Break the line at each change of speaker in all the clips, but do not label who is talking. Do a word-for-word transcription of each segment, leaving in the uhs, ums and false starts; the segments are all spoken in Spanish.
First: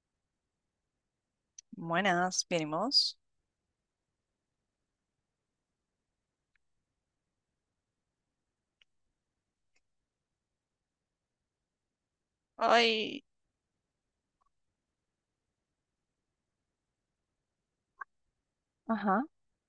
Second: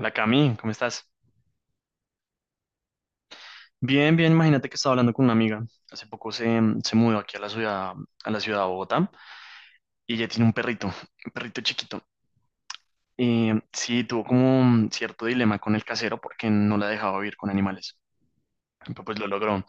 La Cami, ¿cómo estás?
Buenas, bien, ¿y vos?
Bien, bien, imagínate que estaba hablando con una amiga. Hace poco se, se mudó aquí a la ciudad, a la ciudad de Bogotá y ella tiene un perrito, un perrito chiquito.
Ay.
Y sí, tuvo como un cierto dilema con el casero porque no la dejaba vivir con animales. Pero pues
Ajá.
lo logró.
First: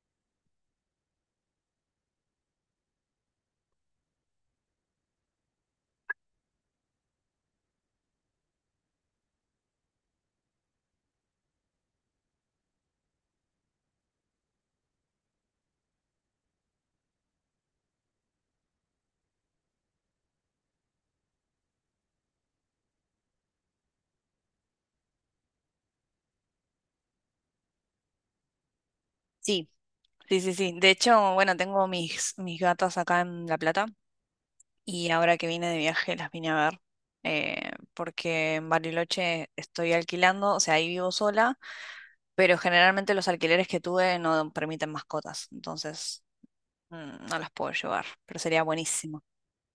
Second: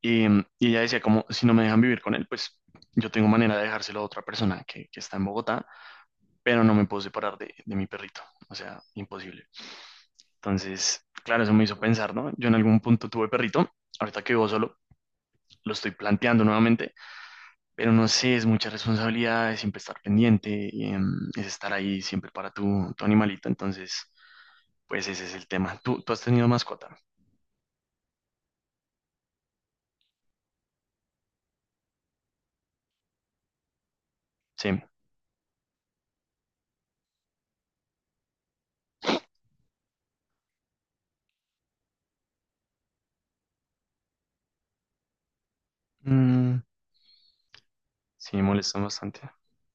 Y, y ella decía como, si no me dejan vivir con él, pues yo tengo manera de dejárselo a otra persona que, que está en Bogotá, pero no me puedo separar de, de mi perrito. O sea, imposible. Entonces, claro, eso me hizo pensar, ¿no? Yo en algún punto tuve perrito. Ahorita que vivo solo, lo estoy planteando nuevamente, pero no sé, es mucha responsabilidad, es siempre estar pendiente, eh, es estar ahí siempre para tu, tu animalito, entonces, pues ese es el tema. ¿Tú, tú has tenido mascota?
Sí, sí, sí, sí. De hecho, bueno, tengo mis, mis gatas acá en La Plata
Sí.
y ahora que vine de viaje las vine a ver, eh, porque en Bariloche estoy alquilando, o sea, ahí vivo sola, pero generalmente los alquileres que tuve no permiten mascotas, entonces
Mm,
mm, no las puedo llevar,
sí,
pero
me
sería
molestan bastante.
buenísimo.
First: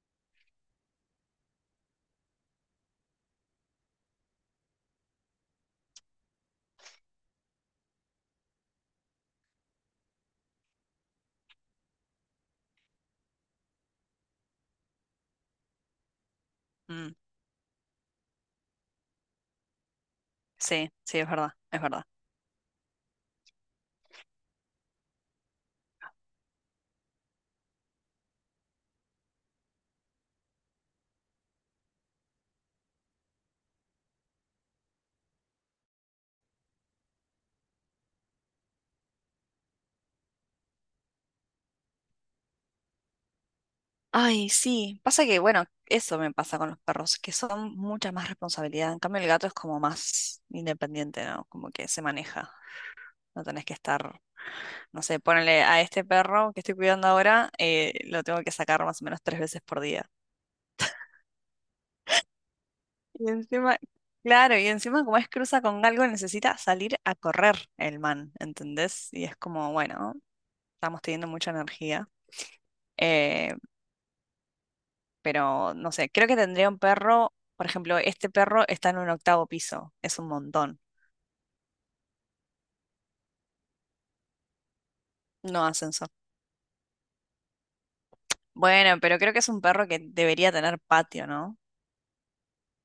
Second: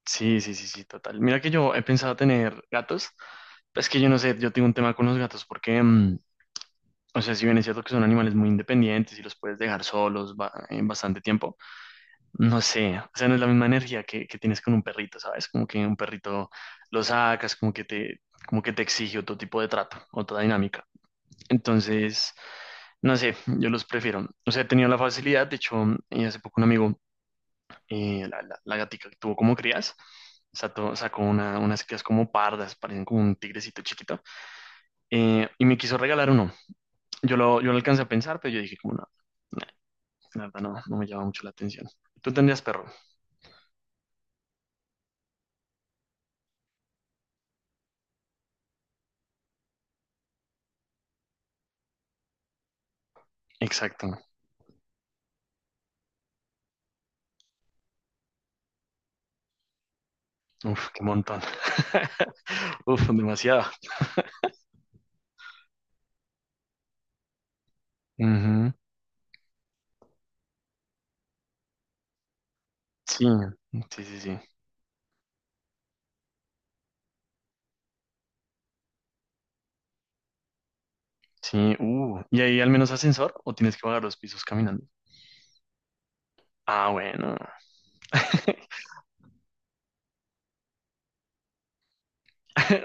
Sí, sí, sí, sí, total. Mira que yo he pensado tener gatos, pero es que yo no sé, yo tengo un tema con los gatos porque, mm, o sea, si bien es cierto que son animales muy independientes y los puedes dejar solos ba- en bastante tiempo. No sé, o sea, no es la misma energía que, que tienes con un perrito, ¿sabes? Como que un perrito lo
Mm,
sacas, como que te, como que te exige otro tipo de trato, otra dinámica.
sí, sí, es verdad, es verdad.
Entonces, no sé, yo los prefiero. O sea, he tenido la facilidad, de hecho, eh, hace poco un amigo, eh, la, la, la gatica que tuvo como crías, sato- sacó una, unas crías como pardas, parecen como un tigrecito chiquito, eh, y me quiso regalar uno. Yo lo, yo lo alcancé a pensar, pero yo dije como, no, no, la verdad no, no me llama mucho la atención. Tú tendrías perro.
Ay, sí. Pasa que, bueno, eso me pasa con los perros, que son mucha más responsabilidad. En cambio, el gato es como más independiente, ¿no? Como que se maneja. No tenés que
Exacto.
estar, no sé, ponele a este perro que estoy cuidando ahora, eh, lo tengo que sacar más o menos tres veces por día.
Uf, qué montón. Uf,
Y
demasiado.
encima, claro, y encima como es cruza con algo, necesita salir a correr el man,
Ujú.
¿entendés? Y es como, bueno, estamos teniendo mucha energía.
Sí,
Eh,
sí, sí, sí.
pero no sé, creo que tendría un perro, por ejemplo, este perro está en un octavo piso, es un montón,
Sí, uh. ¿Y ahí al menos ascensor o tienes que bajar los pisos caminando?
no ascensor.
Ah, bueno.
Bueno, pero creo que es un perro que debería tener patio, ¿no?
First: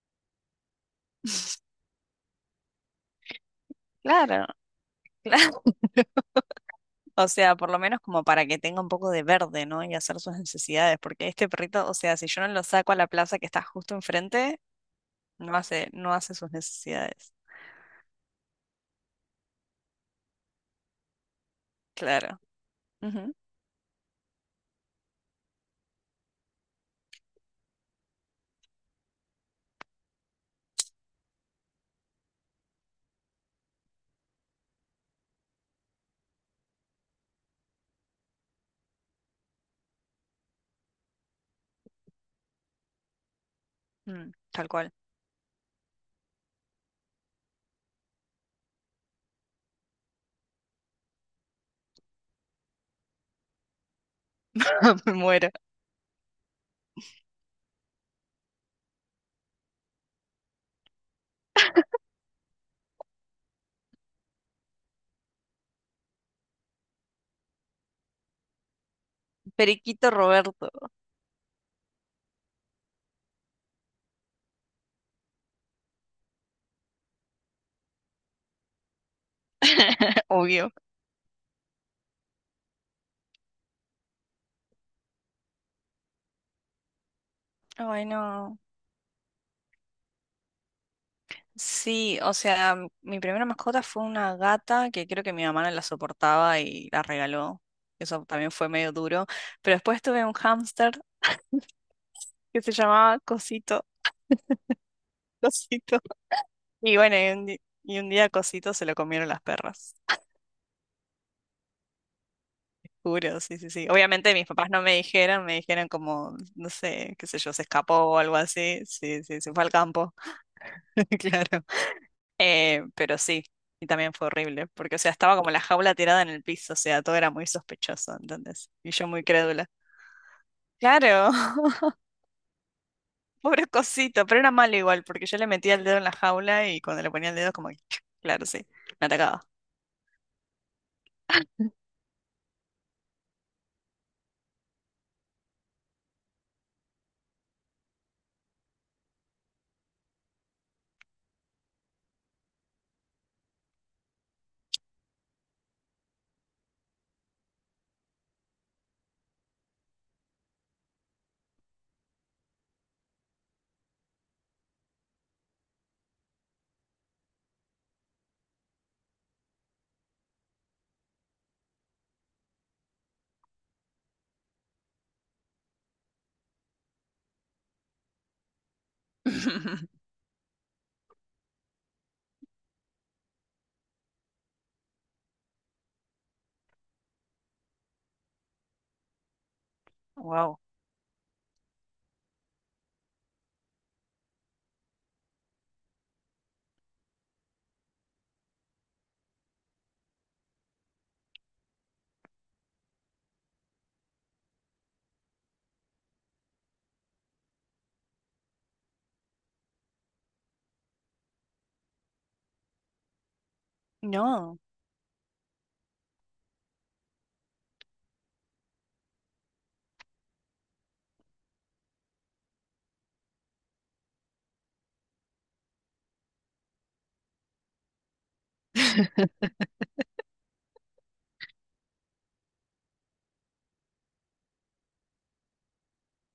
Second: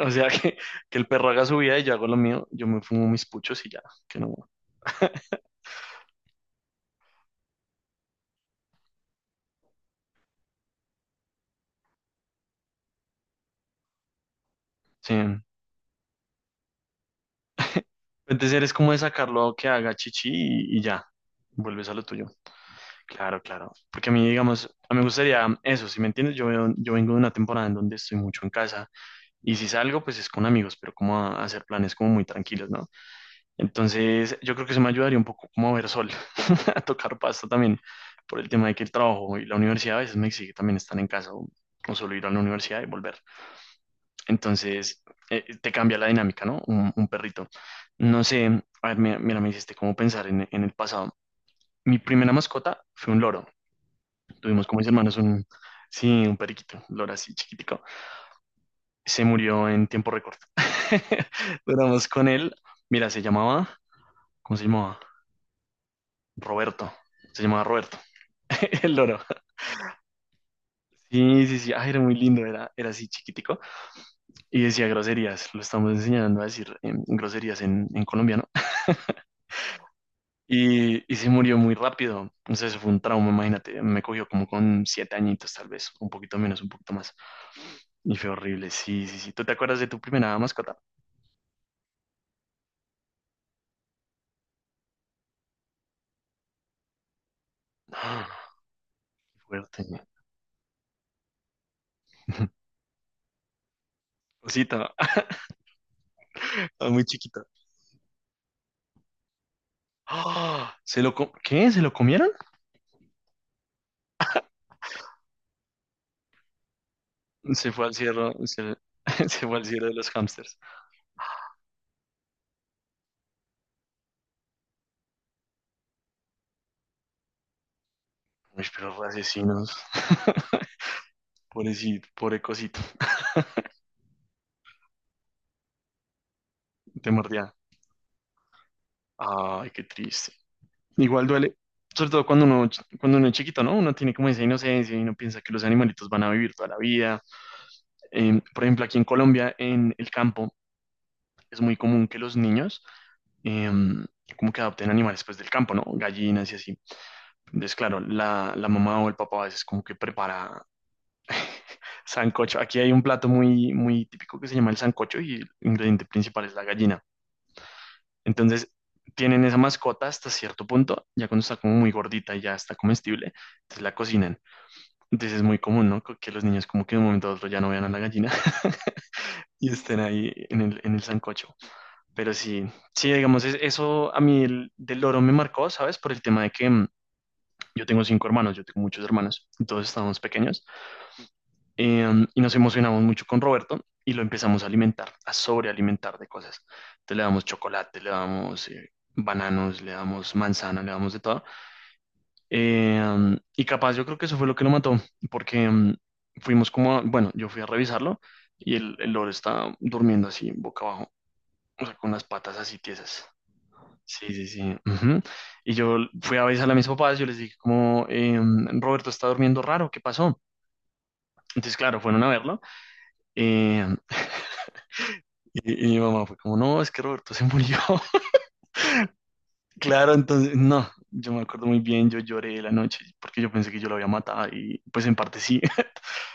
O sea, que, que el perro haga su vida y yo hago lo mío. Yo me fumo mis puchos y ya, que no.
Claro, claro. O sea, por lo menos como para que tenga un poco de verde, ¿no? Y hacer sus necesidades, porque este perrito, o sea, si yo no lo saco a la plaza que está justo enfrente,
Sí.
no hace, no hace sus necesidades.
Entonces eres como de sacarlo que haga chichi y, y ya. Vuelves a lo tuyo.
Claro. Ujú.
Claro, claro. Porque a mí, digamos, a mí me gustaría eso, si me entiendes, yo, veo- yo vengo de una temporada en donde estoy mucho en casa. Y si salgo, pues es con amigos, pero como a, a hacer planes como muy tranquilos, ¿no? Entonces, yo creo que eso me ayudaría un poco como a ver sol, a tocar pasto también, por el tema de que el trabajo y la universidad a veces me exige también estar en casa o, o solo ir a la universidad y volver.
Mm, tal cual.
Entonces, eh, te cambia la dinámica, ¿no? Un, un perrito. No sé, a ver, mira, mira, me hiciste como pensar en, en el pasado. Mi primera mascota fue un loro. Tuvimos con mis
Me
hermanos un,
muero.
sí, un periquito, un loro así chiquitico. Se murió en tiempo récord. Duramos con él. Mira, se llamaba, ¿cómo se llamaba? Roberto. Se llamaba Roberto, el loro.
Periquito Roberto,
Sí, sí, sí. Ah, era muy lindo, era, era así chiquitico. Y decía groserías. Lo estamos enseñando a decir em, groserías en, en colombiano.
obvio.
Y, y se murió muy rápido. Entonces fue un trauma, imagínate. Me cogió como con siete añitos, tal vez. Un poquito menos, un poquito más.
Ay,
Y fue
no.
horrible. Sí, sí, sí. ¿Tú te acuerdas de tu primera mascota?
Sí, o sea, mi primera mascota fue una gata que creo que mi mamá no la soportaba y la regaló. Eso también
Ah,
fue medio duro. Pero
fuerte.
después tuve un hámster que se llamaba Cosito.
Cosita,
Cosito.
ah,
Y
muy
bueno, y
chiquita.
un, di- y un día Cosito se lo comieron las perras.
¡Ah! ¿Se lo co- ¿Qué? ¿Se lo comieron?
Juro, sí, sí, sí. Obviamente mis papás no me dijeron, me dijeron como, no sé, qué sé yo, se
Se fue al
escapó o
cielo,
algo
se,
así. Sí, sí,
se
se
fue
fue
al
al
cielo de los
campo.
hámsters.
Claro. Eh, pero sí, y también fue horrible, porque, o sea, estaba como la jaula tirada en el piso, o sea, todo era muy sospechoso,
Uy,
entonces, y
pero
yo muy crédula.
asesinos.
Claro,
Pobrecito, pobre cosito,
pobre cosito, pero era malo igual, porque yo le metía el dedo en la jaula y cuando
te
le ponía el dedo,
mordía.
como que, claro, sí, me atacaba.
Ay, qué triste. Igual duele, sobre todo cuando uno, cuando uno es chiquito, ¿no? Uno tiene como esa inocencia y uno piensa que los animalitos van a vivir toda la vida. Em, por ejemplo, aquí en Colombia, en el campo, es muy común que los niños em, como que adopten animales pues del campo, ¿no? Gallinas y así. Entonces, claro, la, la mamá o el papá a veces como que prepara sancocho. Aquí hay un plato muy, muy típico que se llama el sancocho y el ingrediente principal es la gallina. Entonces, tienen esa mascota hasta cierto punto, ya cuando está como muy gordita y ya está comestible, entonces la cocinan. Entonces es muy común, ¿no? Que los niños como que de un momento a otro ya no vean a la gallina y estén ahí en el, en el sancocho. Pero sí, sí, digamos, es- eso a mí el- del loro me marcó, ¿sabes? Por el tema de que mm, yo tengo cinco hermanos, yo tengo muchos hermanos, todos estábamos
Wow.
pequeños. Em, y nos emocionamos mucho con Roberto y lo empezamos a alimentar, a sobrealimentar de cosas. Entonces le damos chocolate, le damos eh, bananos, le damos manzana, le damos de todo. Em, y capaz yo creo que eso fue lo que lo mató, porque em, fuimos como, a- bueno, yo fui a revisarlo y el, el loro estaba durmiendo así, boca abajo, o sea, con las patas así tiesas. Sí, sí,
No,
sí. Ujú. Y yo fui a avisar a mis papás, yo les dije como, em, Roberto está durmiendo raro, ¿qué pasó? Entonces, claro, fueron a verlo. Eh, Y, y mi mamá fue como, no, es que Roberto se murió. Claro, entonces, no, yo me acuerdo muy bien, yo lloré la noche porque yo pensé que yo lo había matado y pues en parte sí.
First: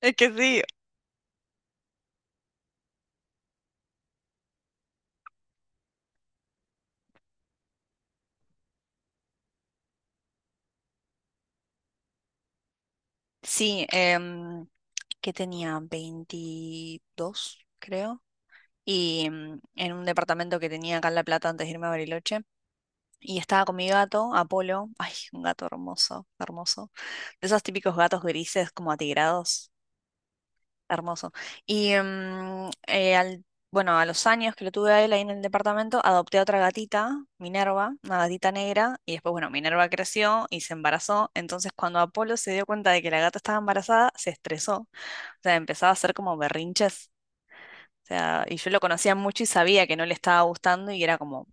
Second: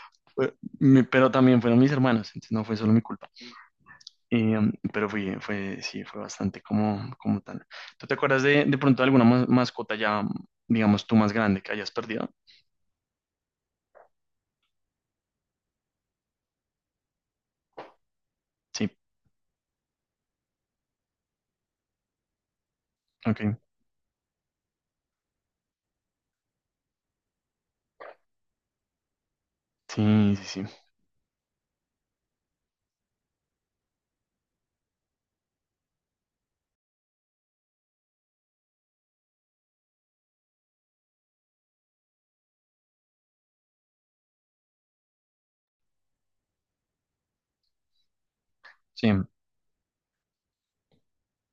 es que
Fue-
sí.
me- pero también fueron mis hermanos, entonces no fue solo mi culpa. Y, um, pero fui, fue, sí, fue bastante como, como tal. ¿Tú te acuerdas de, de pronto alguna ma- mascota ya, digamos, tú más grande que hayas perdido?
Sí, em, que tenía veintidós creo,
Sí,
y em, en un departamento que tenía acá en La Plata antes de irme a Bariloche. Y
ok.
estaba con mi gato, Apolo. Ay, un gato hermoso, hermoso. De esos típicos gatos grises, como atigrados.
Sí, sí, sí.
Hermoso. Y mm, eh, al, bueno, a los años que lo tuve a él ahí en el departamento, adopté a otra gatita, Minerva, una gatita negra. Y después, bueno, Minerva creció y se embarazó. Entonces, cuando Apolo se dio cuenta de que la gata estaba embarazada, se estresó. O sea, empezaba a hacer como berrinches. O sea, y yo lo
Sí.
conocía mucho y sabía que no le estaba gustando y era como,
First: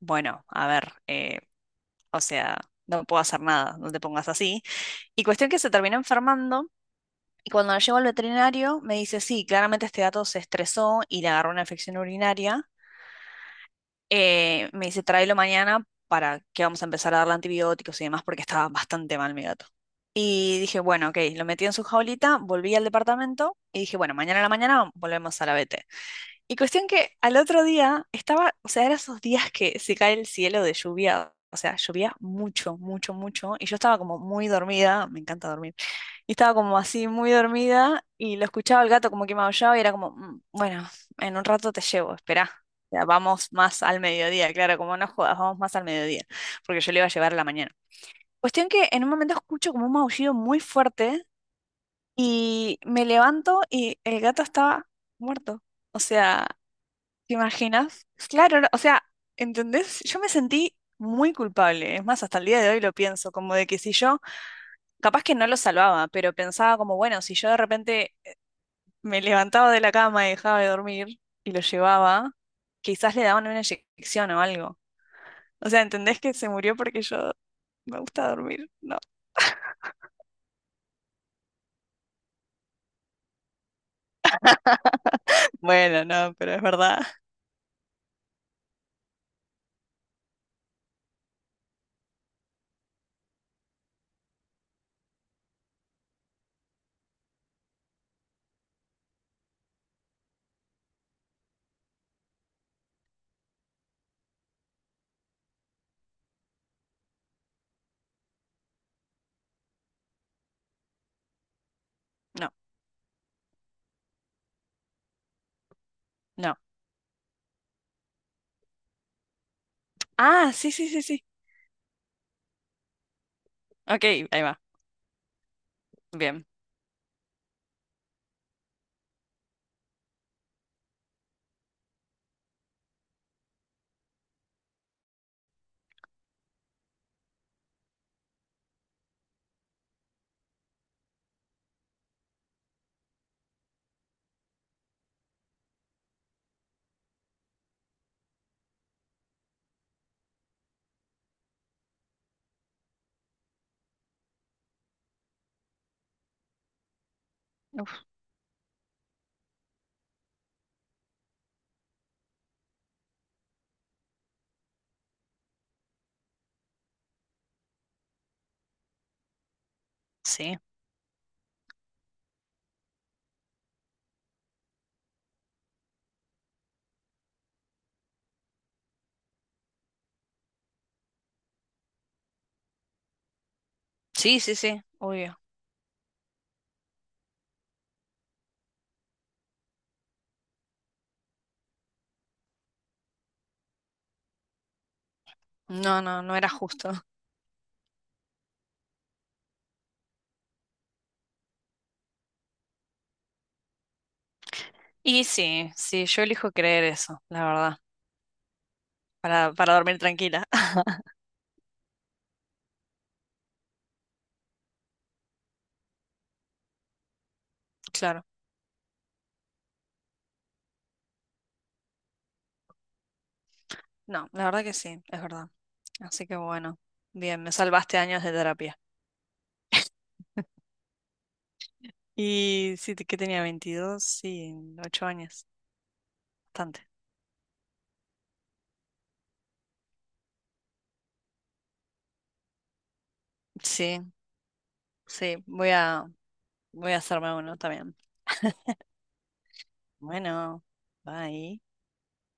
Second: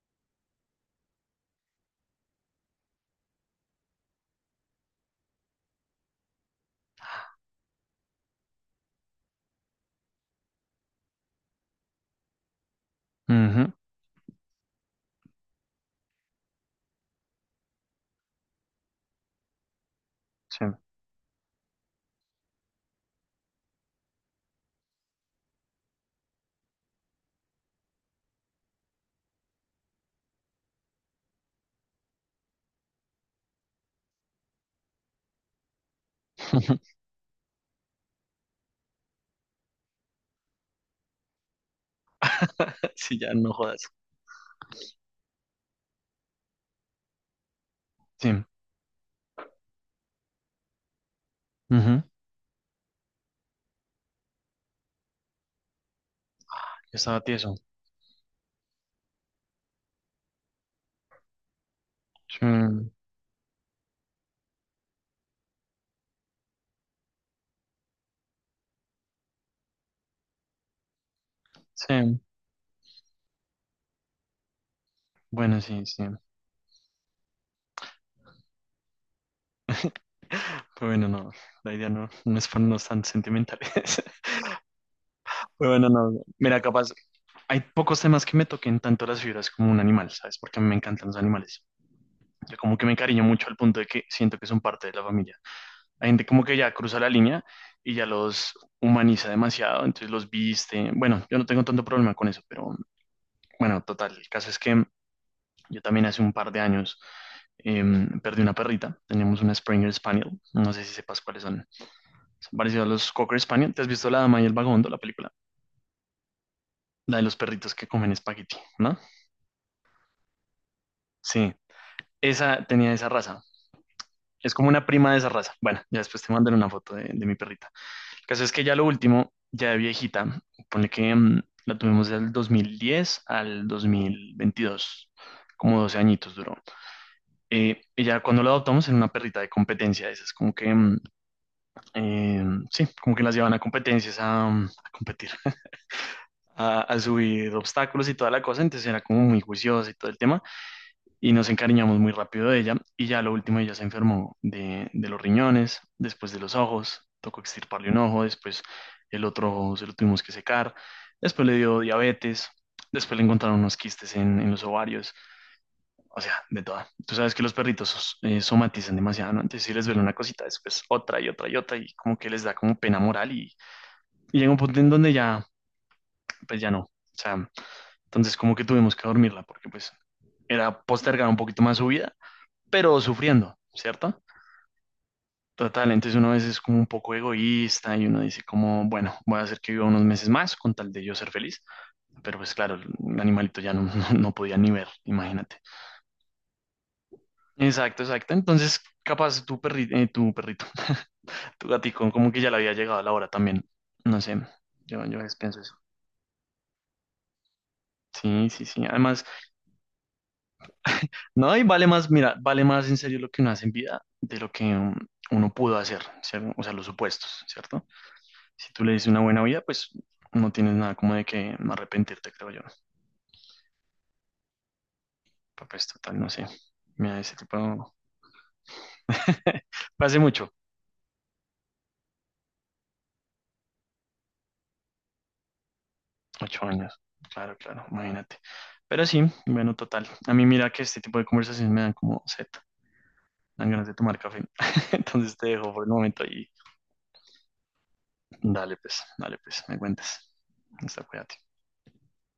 bueno, a ver. Eh, o sea, no puedo hacer nada, no te pongas así. Y cuestión que se terminó enfermando. Y cuando la llevo al veterinario, me dice, sí, claramente este gato se estresó y le agarró una infección urinaria.
Ujú.
Eh, me dice, tráelo mañana para que vamos a empezar a darle antibióticos y demás, porque estaba bastante mal mi gato. Y
Sí.
dije, bueno, ok, lo metí en su jaulita, volví al departamento y dije, bueno, mañana a la mañana volvemos a la vet. Y cuestión que al otro día estaba, o sea, eran esos días que se cae el cielo de lluvia, o sea, llovía mucho, mucho, mucho, y yo estaba como muy dormida, me encanta dormir, y estaba como así muy dormida y lo escuchaba el gato como que maullaba y era como, "Mm, bueno, en un rato te llevo, esperá. O sea,
Sí, ya no
vamos
jodas.
más al mediodía, claro, como no jodas, vamos más al mediodía, porque yo le iba a llevar a la mañana.
Sí. Ujú.
Cuestión que en un momento escucho como un maullido muy fuerte y me levanto y el gato estaba muerto. O sea,
Yo estaba
¿te
tieso.
imaginas? Claro, no, o sea, ¿entendés? Yo me sentí muy culpable. Es más, hasta el día de hoy
Sí.
lo pienso, como de que si yo, capaz que no lo salvaba, pero pensaba como, bueno, si yo de repente me levantaba de la cama y dejaba de dormir y lo
Sí.
llevaba, quizás le daban una inyección o algo.
Bueno,
O sea,
sí, sí.
¿entendés que se murió porque yo me gusta dormir? No.
Pero bueno, no, la idea no, no es ponernos tan sentimentales. Pero bueno,
Bueno,
no,
no, pero
mira,
es
capaz,
verdad.
hay pocos temas que me toquen tanto las fibras como un animal, ¿sabes? Porque a mí me encantan los animales. Yo como que me encariño mucho al punto de que siento que son parte de la familia. Hay gente como que ya cruza la línea y ya los humaniza demasiado, entonces los viste. Bueno, yo no tengo tanto problema con eso, pero bueno, total, el caso es que yo también hace un par de años em, perdí una perrita, teníamos una Springer Spaniel, no sé si sepas cuáles son.
No,
Son parecidos a los Cocker Spaniel. ¿Te has visto La Dama y el Vagabundo, la película?
no.
La de los perritos que comen espagueti, ¿no?
Ah, sí, sí, sí, sí.
Sí, esa tenía esa raza.
Ok, ahí
Es
va.
como una prima de esa raza. Bueno, ya después te
Bien.
mandaré una foto de, de mi perrita. El caso es que ya lo último, ya de viejita, ponle que mm, la tuvimos del dos mil diez al dos mil veintidós, como doce añitos duró. Eh, y ya cuando la adoptamos en una perrita de competencia, esas como que, mm, eh, sí, como que las llevan a competencias a, mm, a competir, a, a subir obstáculos y toda la cosa, entonces era como muy juiciosa y todo el tema, y nos encariñamos muy rápido de ella, y ya lo último ella se enfermó de, de los riñones, después de los ojos, tocó extirparle un ojo, después el otro ojo se lo tuvimos que secar, después le dio diabetes, después le encontraron unos quistes en, en los ovarios, o sea, de toda. Tú sabes que los perritos eh, somatizan demasiado, ¿no? Entonces si les duele una cosita,
Sí.
después otra y otra y otra, y como que les da como pena moral, y, y llega un punto en donde ya, pues ya no. O sea, entonces como que tuvimos que dormirla porque pues era postergar un poquito más su vida, pero sufriendo, ¿cierto?
Sí, sí, sí. Obvio.
Total, entonces uno a veces es como un poco egoísta y uno dice como, bueno, voy a hacer que viva unos meses más con tal de yo ser feliz, pero pues claro, el animalito ya no, no, no podía ni ver, imagínate.
No, no, no era justo.
Exacto, exacto. Entonces, capaz tu perrito, tu perrito, tu gatico, como que ya le había llegado la hora también. No sé, yo, yo a
Y
veces pienso
sí,
eso.
sí, yo elijo creer eso, la verdad,
Sí, sí, sí. Además,
para, para dormir tranquila.
no, y vale más, mira, vale más en serio lo que uno hace en vida de lo que um, uno pudo hacer, ¿cierto? O sea, los supuestos, ¿cierto?
Claro,
Si tú le dices una buena vida, pues no tienes nada como de que arrepentirte, creo yo.
no, la verdad que sí, es verdad.
Pero, pues total,
Así
no
que
sé.
bueno,
Mira, ese
bien, me
tipo...
salvaste años de terapia.
Fue hace mucho,
Y sí, te- que tenía veintidós sí, ocho años,
ocho
bastante.
años. Claro, claro, imagínate. Pero sí, bueno, total. A mí mira que este tipo de conversaciones me dan como sed, dan ganas de
Sí,
tomar café. Entonces
sí,
te
voy
dejo por el
a,
momento y
voy a hacerme uno también.
dale pues, dale pues, me cuentas.
Bueno,
Hasta, cuídate.
bye.